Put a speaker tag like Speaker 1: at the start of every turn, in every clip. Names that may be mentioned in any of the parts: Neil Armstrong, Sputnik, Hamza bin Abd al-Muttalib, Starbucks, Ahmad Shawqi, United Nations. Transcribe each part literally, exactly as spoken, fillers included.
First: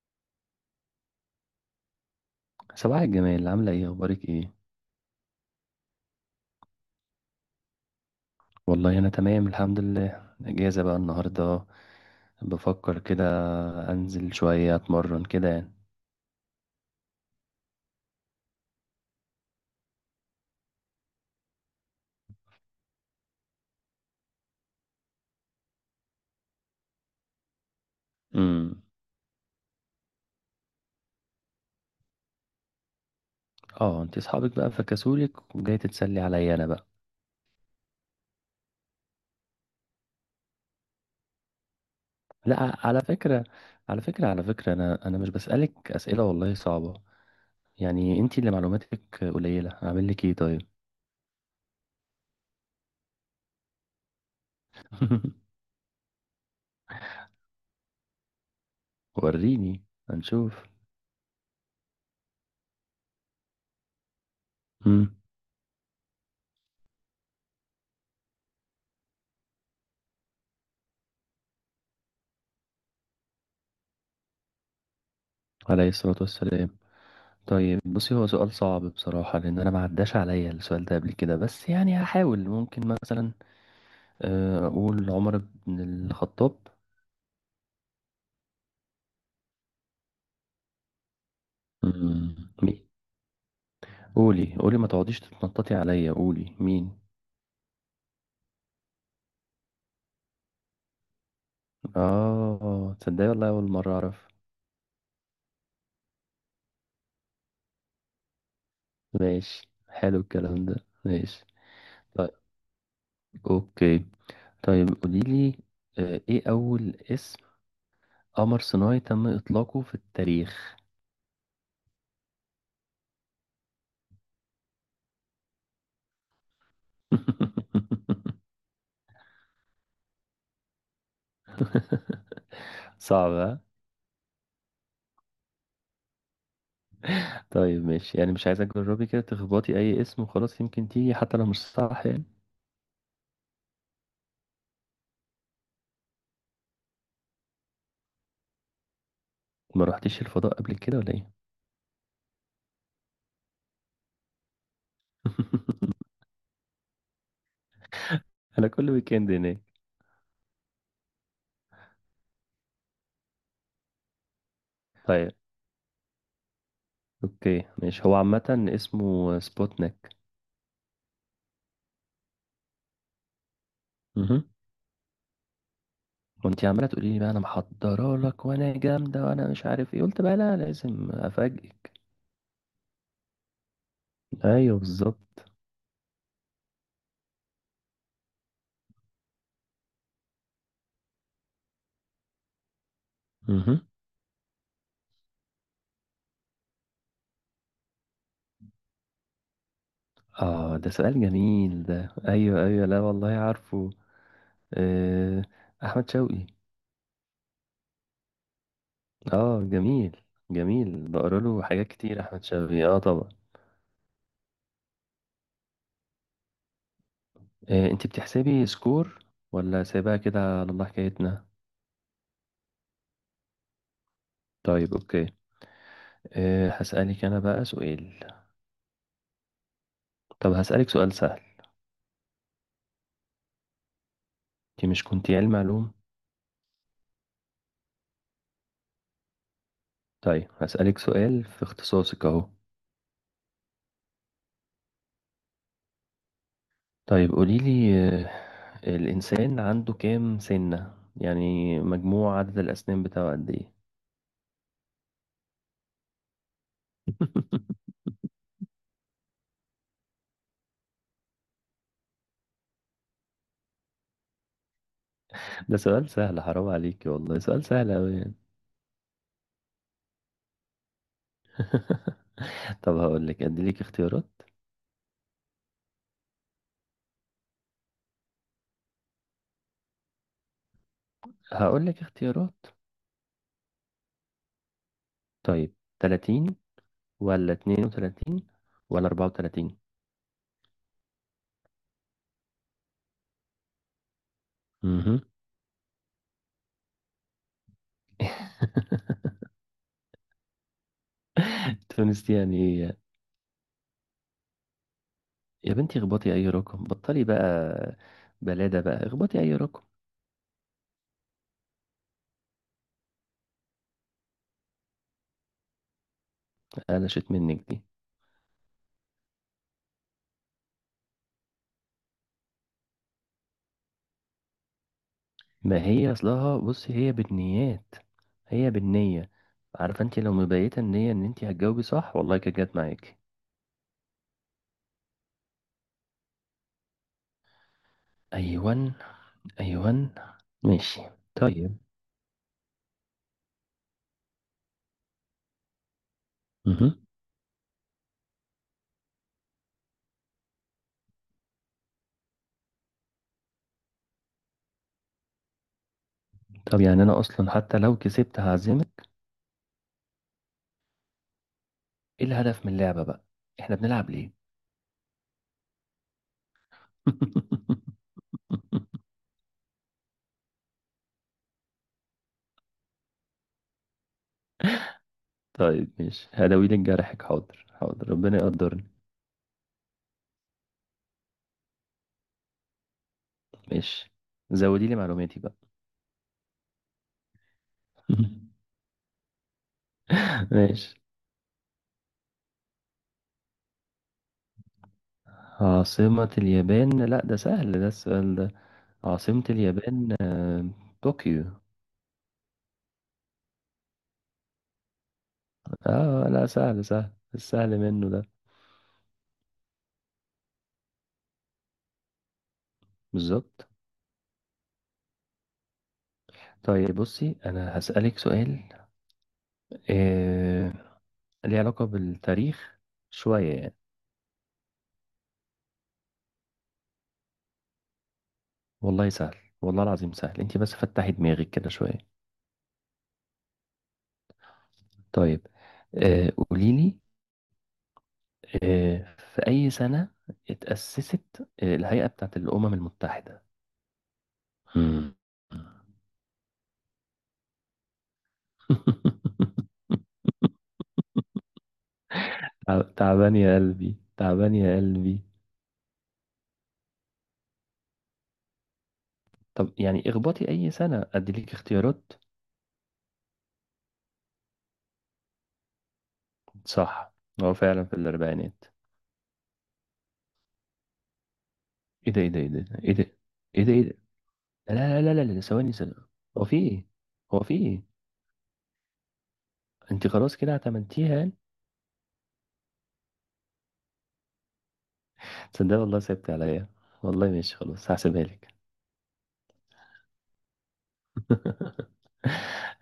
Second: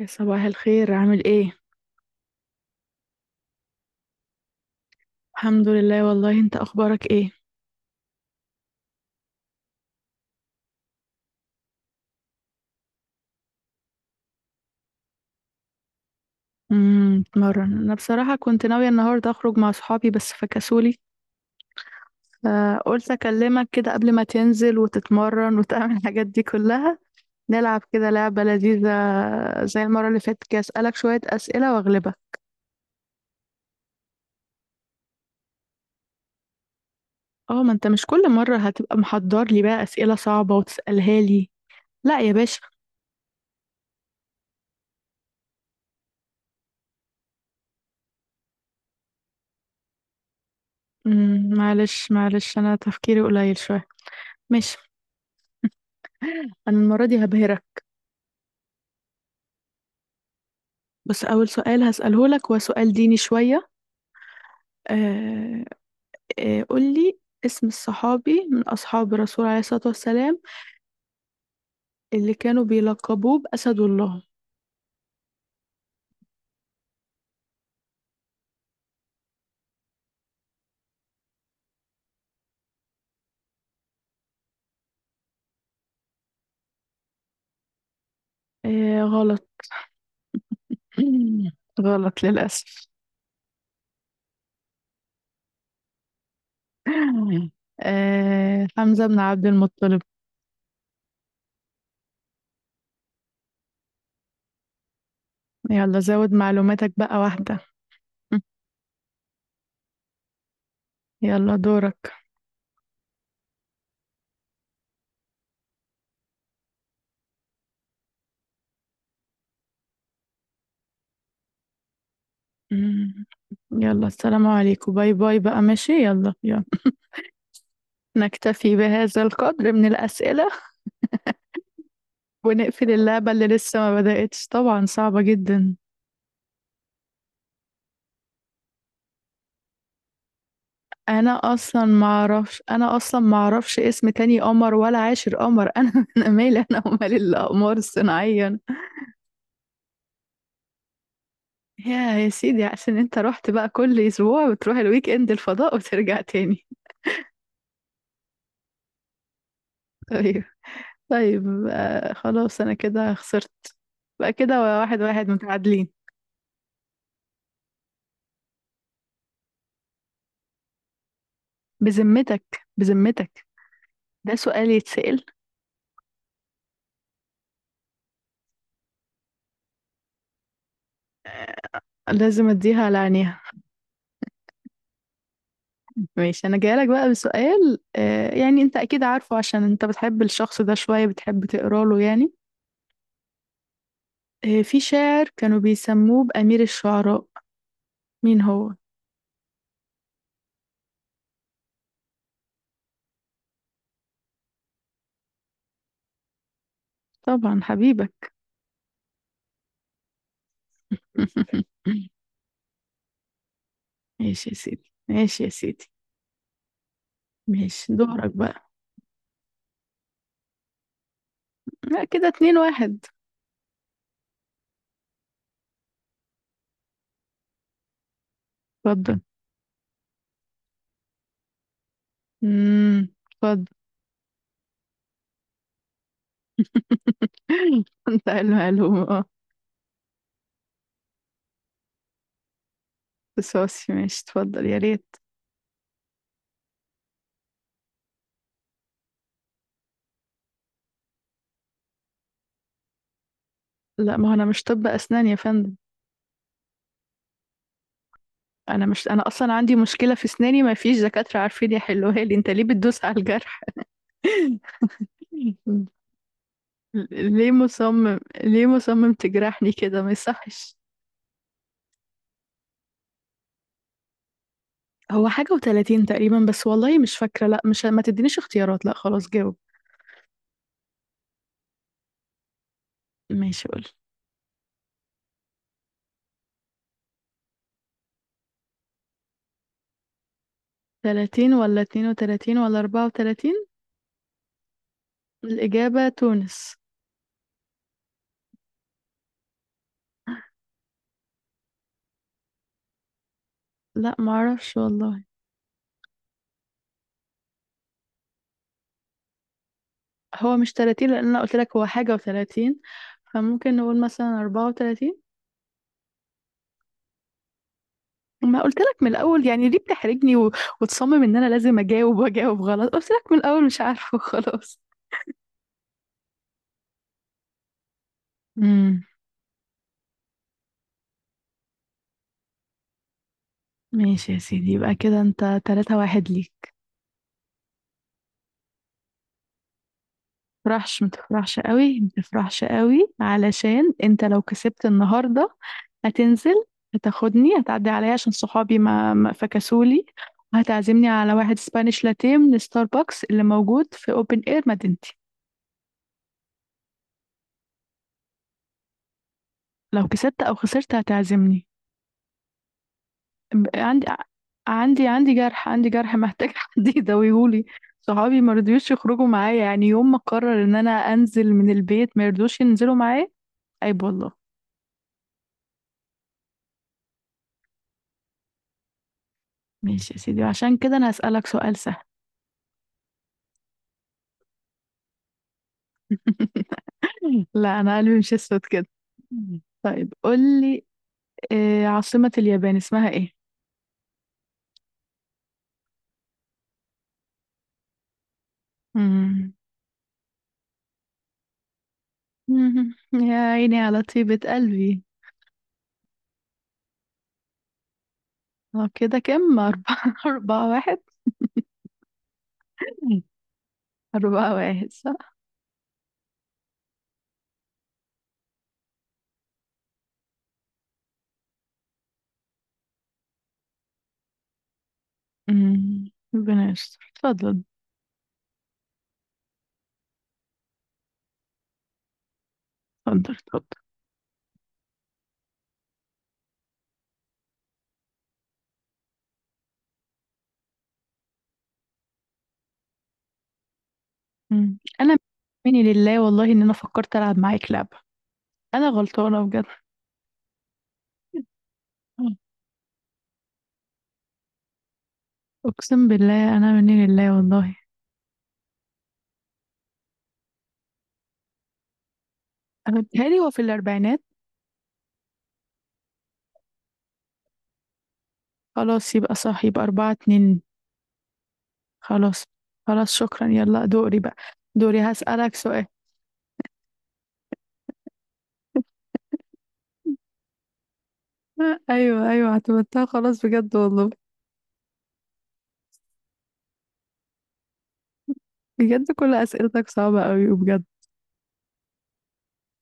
Speaker 1: يا صباح الخير، عامل ايه؟
Speaker 2: صباح الجمال، عاملة ايه؟ اخبارك ايه؟
Speaker 1: الحمد لله، والله انت اخبارك ايه؟
Speaker 2: والله انا تمام، الحمد لله. اجازة بقى النهاردة. بفكر كده انزل شوية اتمرن كده يعني.
Speaker 1: امم بتمرن، انا بصراحه كنت ناويه النهارده اخرج مع صحابي بس فكسولي. فقلت اكلمك كده قبل ما تنزل وتتمرن وتعمل الحاجات دي كلها. نلعب كده لعبه لذيذه.
Speaker 2: امم.
Speaker 1: زي المره اللي فاتت، كده اسالك شويه اسئله واغلبك.
Speaker 2: اه، انت اصحابك بقى فكسولك وجاي تتسلي عليا انا بقى؟
Speaker 1: اه، ما انت مش كل مره هتبقى محضر لي بقى اسئله صعبه وتسالها لي. لا يا باشا.
Speaker 2: لا، على فكرة، على فكرة على فكرة انا انا مش بسألك اسئلة والله صعبة. يعني انت اللي معلوماتك قليلة، اعمل لك ايه طيب؟
Speaker 1: امم معلش معلش، انا تفكيري قليل شويه. ماشي. انا المره دي هبهرك.
Speaker 2: وريني، هنشوف.
Speaker 1: بس أول سؤال هسأله لك هو سؤال ديني شوية.
Speaker 2: امم.
Speaker 1: آه، آه قول لي اسم الصحابي من أصحاب الرسول عليه الصلاة والسلام اللي كانوا بيلقبوه بأسد الله؟
Speaker 2: عليه الصلاة والسلام. طيب بصي، هو سؤال صعب بصراحة لأن أنا ما عداش عليا السؤال ده قبل كده، بس يعني هحاول. ممكن مثلا آه، أقول عمر بن الخطاب.
Speaker 1: آه، غلط. غلط
Speaker 2: مم، مين؟
Speaker 1: للأسف.
Speaker 2: قولي قولي، ما تقعديش تتنططي عليا، قولي مين.
Speaker 1: آه، حمزة بن عبد المطلب.
Speaker 2: آه، تصدقي والله أول مرة أعرف.
Speaker 1: يلا زود معلوماتك بقى واحدة.
Speaker 2: ماشي، حلو الكلام ده. ماشي.
Speaker 1: يلا دورك.
Speaker 2: طيب، أوكي. طيب قوليلي آه، إيه أول اسم قمر صناعي تم إطلاقه في التاريخ؟
Speaker 1: مم. يلا السلام عليكم، باي باي بقى، ماشي يلا يلا. نكتفي بهذا القدر من الأسئلة. ونقفل اللعبة اللي
Speaker 2: صعب.
Speaker 1: لسه ما بدأتش طبعا، صعبة جدا.
Speaker 2: طيب ماشي، يعني مش عايزك تجربي كده تخبطي اي اسم وخلاص؟ يمكن تيجي حتى
Speaker 1: انا
Speaker 2: لو مش
Speaker 1: اصلا ما
Speaker 2: صح يعني.
Speaker 1: اعرفش انا اصلا ما اعرفش اسم تاني قمر ولا عاشر قمر. انا انا مالي، انا ومال الاقمار الصناعية.
Speaker 2: ما رحتيش الفضاء قبل كده ولا ايه؟
Speaker 1: يا يا سيدي، عشان انت رحت بقى كل اسبوع بتروح الويك اند الفضاء وترجع تاني.
Speaker 2: انا كل ويكند هناك.
Speaker 1: طيب. طيب، آه، خلاص انا كده خسرت. بقى كده واحد واحد
Speaker 2: طيب
Speaker 1: متعادلين.
Speaker 2: اوكي، ماشي، هو عامة اسمه سبوتنيك.
Speaker 1: بذمتك، بذمتك. ده
Speaker 2: مهم.
Speaker 1: سؤال يتسأل؟
Speaker 2: وانتي عمالة تقولي لي بقى انا محضرة لك وانا جامدة وانا مش عارف ايه، قلت بقى لا، لازم افاجئك.
Speaker 1: لازم اديها على عينيها.
Speaker 2: ايوه بالظبط.
Speaker 1: ماشي، انا جايلك بقى بسؤال، آه يعني انت اكيد عارفه، عشان انت بتحب الشخص ده شوية، بتحب تقرا له يعني.
Speaker 2: مهم.
Speaker 1: آه، في شاعر كانوا بيسموه بأمير الشعراء، مين هو؟
Speaker 2: اه ده سؤال جميل ده، ايوه ايوه، لا والله عارفه. آه، احمد شوقي.
Speaker 1: طبعا حبيبك.
Speaker 2: اه جميل. جميل، بقرا له حاجات كتير احمد شوقي، اه طبعا.
Speaker 1: ماشي يا سيدي، ماشي يا سيدي.
Speaker 2: إيه،
Speaker 1: ماشي
Speaker 2: انت
Speaker 1: دورك
Speaker 2: بتحسبي
Speaker 1: بقى.
Speaker 2: سكور ولا سايباها كده على الله حكايتنا؟
Speaker 1: لا، كده اتنين واحد.
Speaker 2: طيب اوكي، إيه هسألك انا بقى سؤال.
Speaker 1: اتفضل.
Speaker 2: طب هسألك سؤال سهل.
Speaker 1: امم اتفضل.
Speaker 2: انت مش كنتي علم علوم؟
Speaker 1: انت المعلومة اه.
Speaker 2: طيب هسألك سؤال في اختصاصك اهو.
Speaker 1: بس ماشي، اتفضل يا ريت.
Speaker 2: طيب قوليلي، آه، الانسان عنده كام سنة يعني؟ مجموع عدد الاسنان بتاعه قد ايه؟
Speaker 1: لا، ما هو انا مش طب اسنان يا فندم. انا مش انا اصلا عندي مشكله في اسناني، ما فيش دكاتره عارفين يحلوها لي، انت ليه بتدوس على الجرح؟
Speaker 2: ده سؤال سهل، حرام عليكي والله،
Speaker 1: ليه
Speaker 2: سؤال سهل أوي
Speaker 1: مصمم
Speaker 2: يعني.
Speaker 1: ليه مصمم تجرحني كده، ما يصحش.
Speaker 2: طب هقول لك، اديلك اختيارات.
Speaker 1: هو حاجه و30 تقريبا بس، والله مش فاكره. لا، مش ما تدينيش اختيارات، لا خلاص جاوب.
Speaker 2: هقول لك اختيارات.
Speaker 1: ماشي قول.
Speaker 2: طيب، ثلاثين ولا اثنين وثلاثين ولا أربعة وثلاثين؟
Speaker 1: تلاتين ولا اتنين وتلاتين ولا اربعة وتلاتين؟
Speaker 2: امم.
Speaker 1: الاجابه تونس.
Speaker 2: تونس يعني! ايه
Speaker 1: لا ما اعرفش والله.
Speaker 2: يا بنتي، اخبطي اي رقم، بطلي بقى. بلادة بقى، اخبطي اي رقم.
Speaker 1: هو مش تلاتين لان انا قلت لك هو حاجه و30، فممكن نقول مثلا اربعة وتلاتين.
Speaker 2: قلشت منك دي.
Speaker 1: ما قلت لك من الاول، يعني ليه بتحرجني و... وتصمم ان انا لازم اجاوب، واجاوب غلط، قلت لك من الاول مش عارفه. خلاص.
Speaker 2: ما هي اصلها بصي هي بالنيات، هي
Speaker 1: امم.
Speaker 2: بالنية. عارفة، انت لو مبيتة النية ان انت هتجاوبي صح، والله كانت جت معاكي.
Speaker 1: ماشي يا سيدي، يبقى كده انت تلاتة واحد ليك.
Speaker 2: ايوان، ايوان. ماشي.
Speaker 1: متفرحش، متفرحش
Speaker 2: طيب.
Speaker 1: قوي، متفرحش قوي علشان انت لو كسبت النهارده هتنزل،
Speaker 2: مهم.
Speaker 1: هتاخدني، هتعدي عليا عشان صحابي ما, ما فكسولي، وهتعزمني على واحد سبانيش لاتيه من ستاربكس اللي موجود في اوبن اير مدينتي.
Speaker 2: طب يعني انا اصلا حتى لو كسبت هعزمك.
Speaker 1: لو كسبت او خسرت هتعزمني.
Speaker 2: ايه الهدف من اللعبة بقى؟
Speaker 1: ب-
Speaker 2: احنا
Speaker 1: عندي
Speaker 2: بنلعب ليه؟
Speaker 1: عندي عندي جرح عندي جرح محتاج حد يداويهولي. صحابي ما رضيوش يخرجوا معايا، يعني يوم ما قرر ان انا انزل من البيت ما يرضوش ينزلوا معايا. عيب والله.
Speaker 2: طيب ماشي، هداوي لك جرحك، حاضر حاضر، ربنا يقدرني.
Speaker 1: ماشي يا سيدي، وعشان كده انا هسألك سؤال سهل.
Speaker 2: ماشي، زودي لي معلوماتي بقى.
Speaker 1: لا، انا قلبي مش اسود كده. طيب قول لي.
Speaker 2: ماشي.
Speaker 1: آه، عاصمة اليابان اسمها ايه؟
Speaker 2: عاصمة اليابان؟ لا ده سهل ده السؤال ده. عاصمة
Speaker 1: مم.
Speaker 2: اليابان، آه، طوكيو.
Speaker 1: مم. يا عيني على طيبة قلبي.
Speaker 2: اه لا، سهل، سهل السهل منه ده.
Speaker 1: آه، كده كم؟ أربعة أربعة واحد.
Speaker 2: بالظبط.
Speaker 1: أربعة واحد صح.
Speaker 2: طيب بصي، انا هسألك سؤال آه... ليه علاقة بالتاريخ شوية يعني.
Speaker 1: مم. ربنا يستر، اتفضل،
Speaker 2: والله سهل، والله العظيم سهل، انت بس فتحي دماغك كده شوية.
Speaker 1: اتفضل، اتفضل.
Speaker 2: طيب آه قوليلي، آه في أي سنة اتأسست آه الهيئة بتاعت الأمم المتحدة؟
Speaker 1: مم.
Speaker 2: مم.
Speaker 1: انا مني لله والله ان انا فكرت العب معاك لعبه. انا غلطانه بجد.
Speaker 2: تعب- تعبان يا قلبي، تعبان يا قلبي.
Speaker 1: اقسم بالله، انا مني لله والله.
Speaker 2: طب يعني اخبطي أي سنة، أديلك اختيارات.
Speaker 1: أنا بيتهيألي هو في الاربعينات.
Speaker 2: صح، هو فعلا في الأربعينات.
Speaker 1: خلاص يبقى صح، يبقى اربعة اتنين.
Speaker 2: ايه ده ايه ده
Speaker 1: خلاص.
Speaker 2: ايه ده
Speaker 1: خلاص شكرا،
Speaker 2: ايه ده ايه ده ايه
Speaker 1: يلا
Speaker 2: ده؟
Speaker 1: دوري بقى. دوري،
Speaker 2: لا لا لا لا، لا،
Speaker 1: هسألك
Speaker 2: ثواني
Speaker 1: سؤال.
Speaker 2: ثواني. هو في ايه؟ هو في ايه؟ انت خلاص كده اعتمدتيها؟
Speaker 1: آه، ايوه، ايوه، اعتمدتها خلاص بجد والله.
Speaker 2: تصدق والله سبت عليا. والله ماشي، خلاص هحسبها لك.
Speaker 1: بجد، كل اسئلتك صعبة قوي بجد.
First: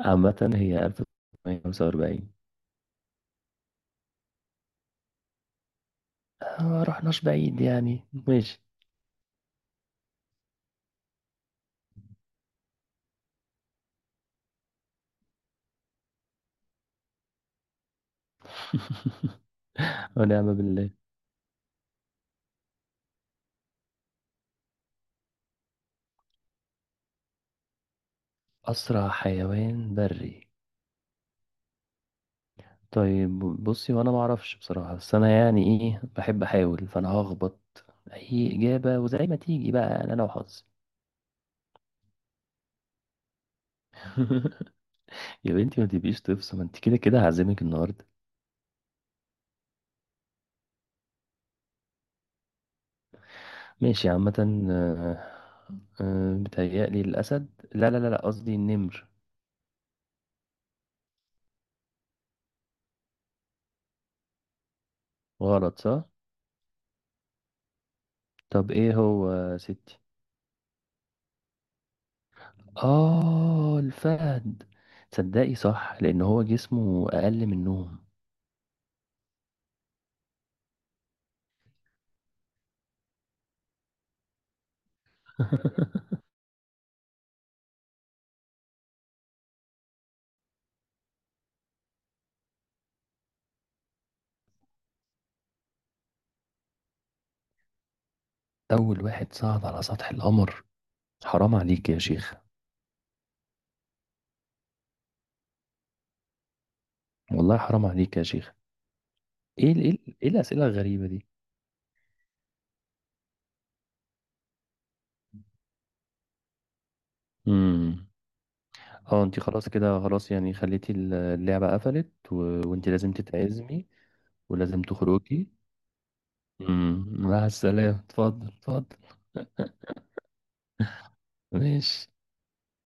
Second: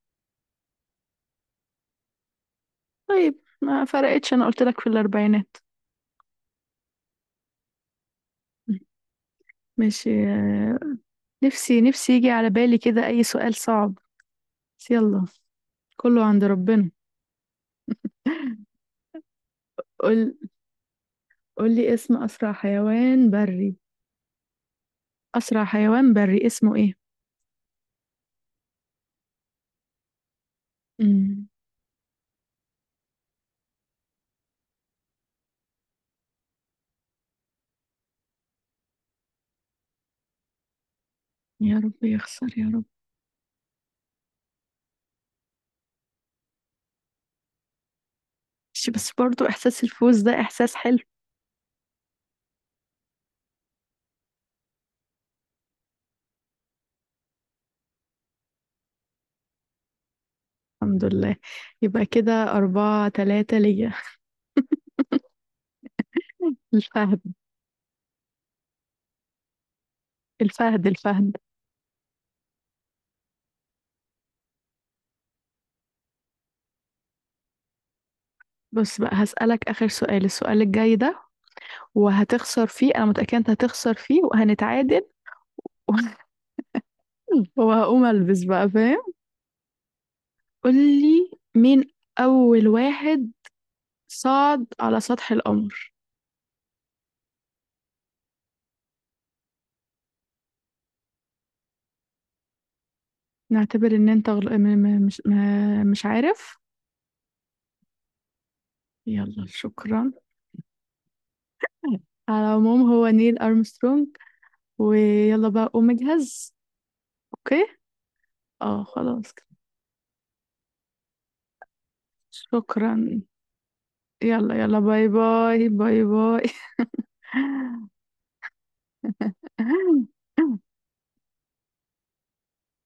Speaker 2: عامة هي ألف وتسعمية وخمسة وأربعين.
Speaker 1: طيب، ما فرقتش، انا قلت لك في الاربعينات.
Speaker 2: آه، ما رحناش بعيد يعني. ماشي.
Speaker 1: ماشي. آه، نفسي نفسي يجي على بالي كده اي سؤال صعب. بس يلا. كله عند ربنا. قول.
Speaker 2: ونعم بالله.
Speaker 1: قول لي اسم أسرع حيوان بري. أسرع حيوان بري اسمه إيه؟
Speaker 2: أسرع حيوان بري.
Speaker 1: مم.
Speaker 2: طيب بصي، وأنا معرفش بصراحة بس أنا يعني إيه، بحب أحاول، فأنا هخبط أي إجابة وزي ما تيجي بقى، أنا لو حظي.
Speaker 1: يا رب يخسر يا رب.
Speaker 2: يا بنتي ما تبقيش تفصل، ما أنت كده كده هعزمك النهاردة.
Speaker 1: مش بس، برضو إحساس الفوز ده إحساس حلو.
Speaker 2: ماشي، عامة آه، آه، بتهيألي الأسد. لا لا لا لا، قصدي النمر.
Speaker 1: الحمد لله. يبقى كده أربعة تلاتة ليا.
Speaker 2: غلط صح؟
Speaker 1: الفهد.
Speaker 2: طب إيه هو يا ستي؟
Speaker 1: الفهد، الفهد.
Speaker 2: آه، الفهد. تصدقي صح، لأن هو جسمه أقل منهم.
Speaker 1: بص بقى، هسألك آخر سؤال، السؤال الجاي ده وهتخسر فيه، أنا متأكدة أنت هتخسر فيه وهنتعادل. وهقوم ألبس بقى، فاهم؟ قول لي مين أول واحد صعد على سطح القمر؟
Speaker 2: أول واحد صعد على سطح القمر؟ حرام عليك يا شيخ.
Speaker 1: نعتبر ان انت غل... م... م... مش م... مش عارف.
Speaker 2: والله حرام عليك يا شيخ.
Speaker 1: يلا،
Speaker 2: إيه ال- إيه
Speaker 1: شكرا.
Speaker 2: ال- إيه الأسئلة الغريبة دي؟
Speaker 1: على العموم، هو نيل ارمسترونج. ويلا بقى قوم اجهز. اوكي.
Speaker 2: امم.
Speaker 1: اه
Speaker 2: اه
Speaker 1: خلاص
Speaker 2: انت
Speaker 1: كده.
Speaker 2: خلاص كده، خلاص يعني، خليتي ال- اللعبة قفلت و... وانت
Speaker 1: شكرا،
Speaker 2: لازم تتعزمي
Speaker 1: يلا يلا،
Speaker 2: ولازم
Speaker 1: باي
Speaker 2: تخرجي.
Speaker 1: باي، باي باي.
Speaker 2: امم. مع السلامة، اتفضل اتفضل. ماشي.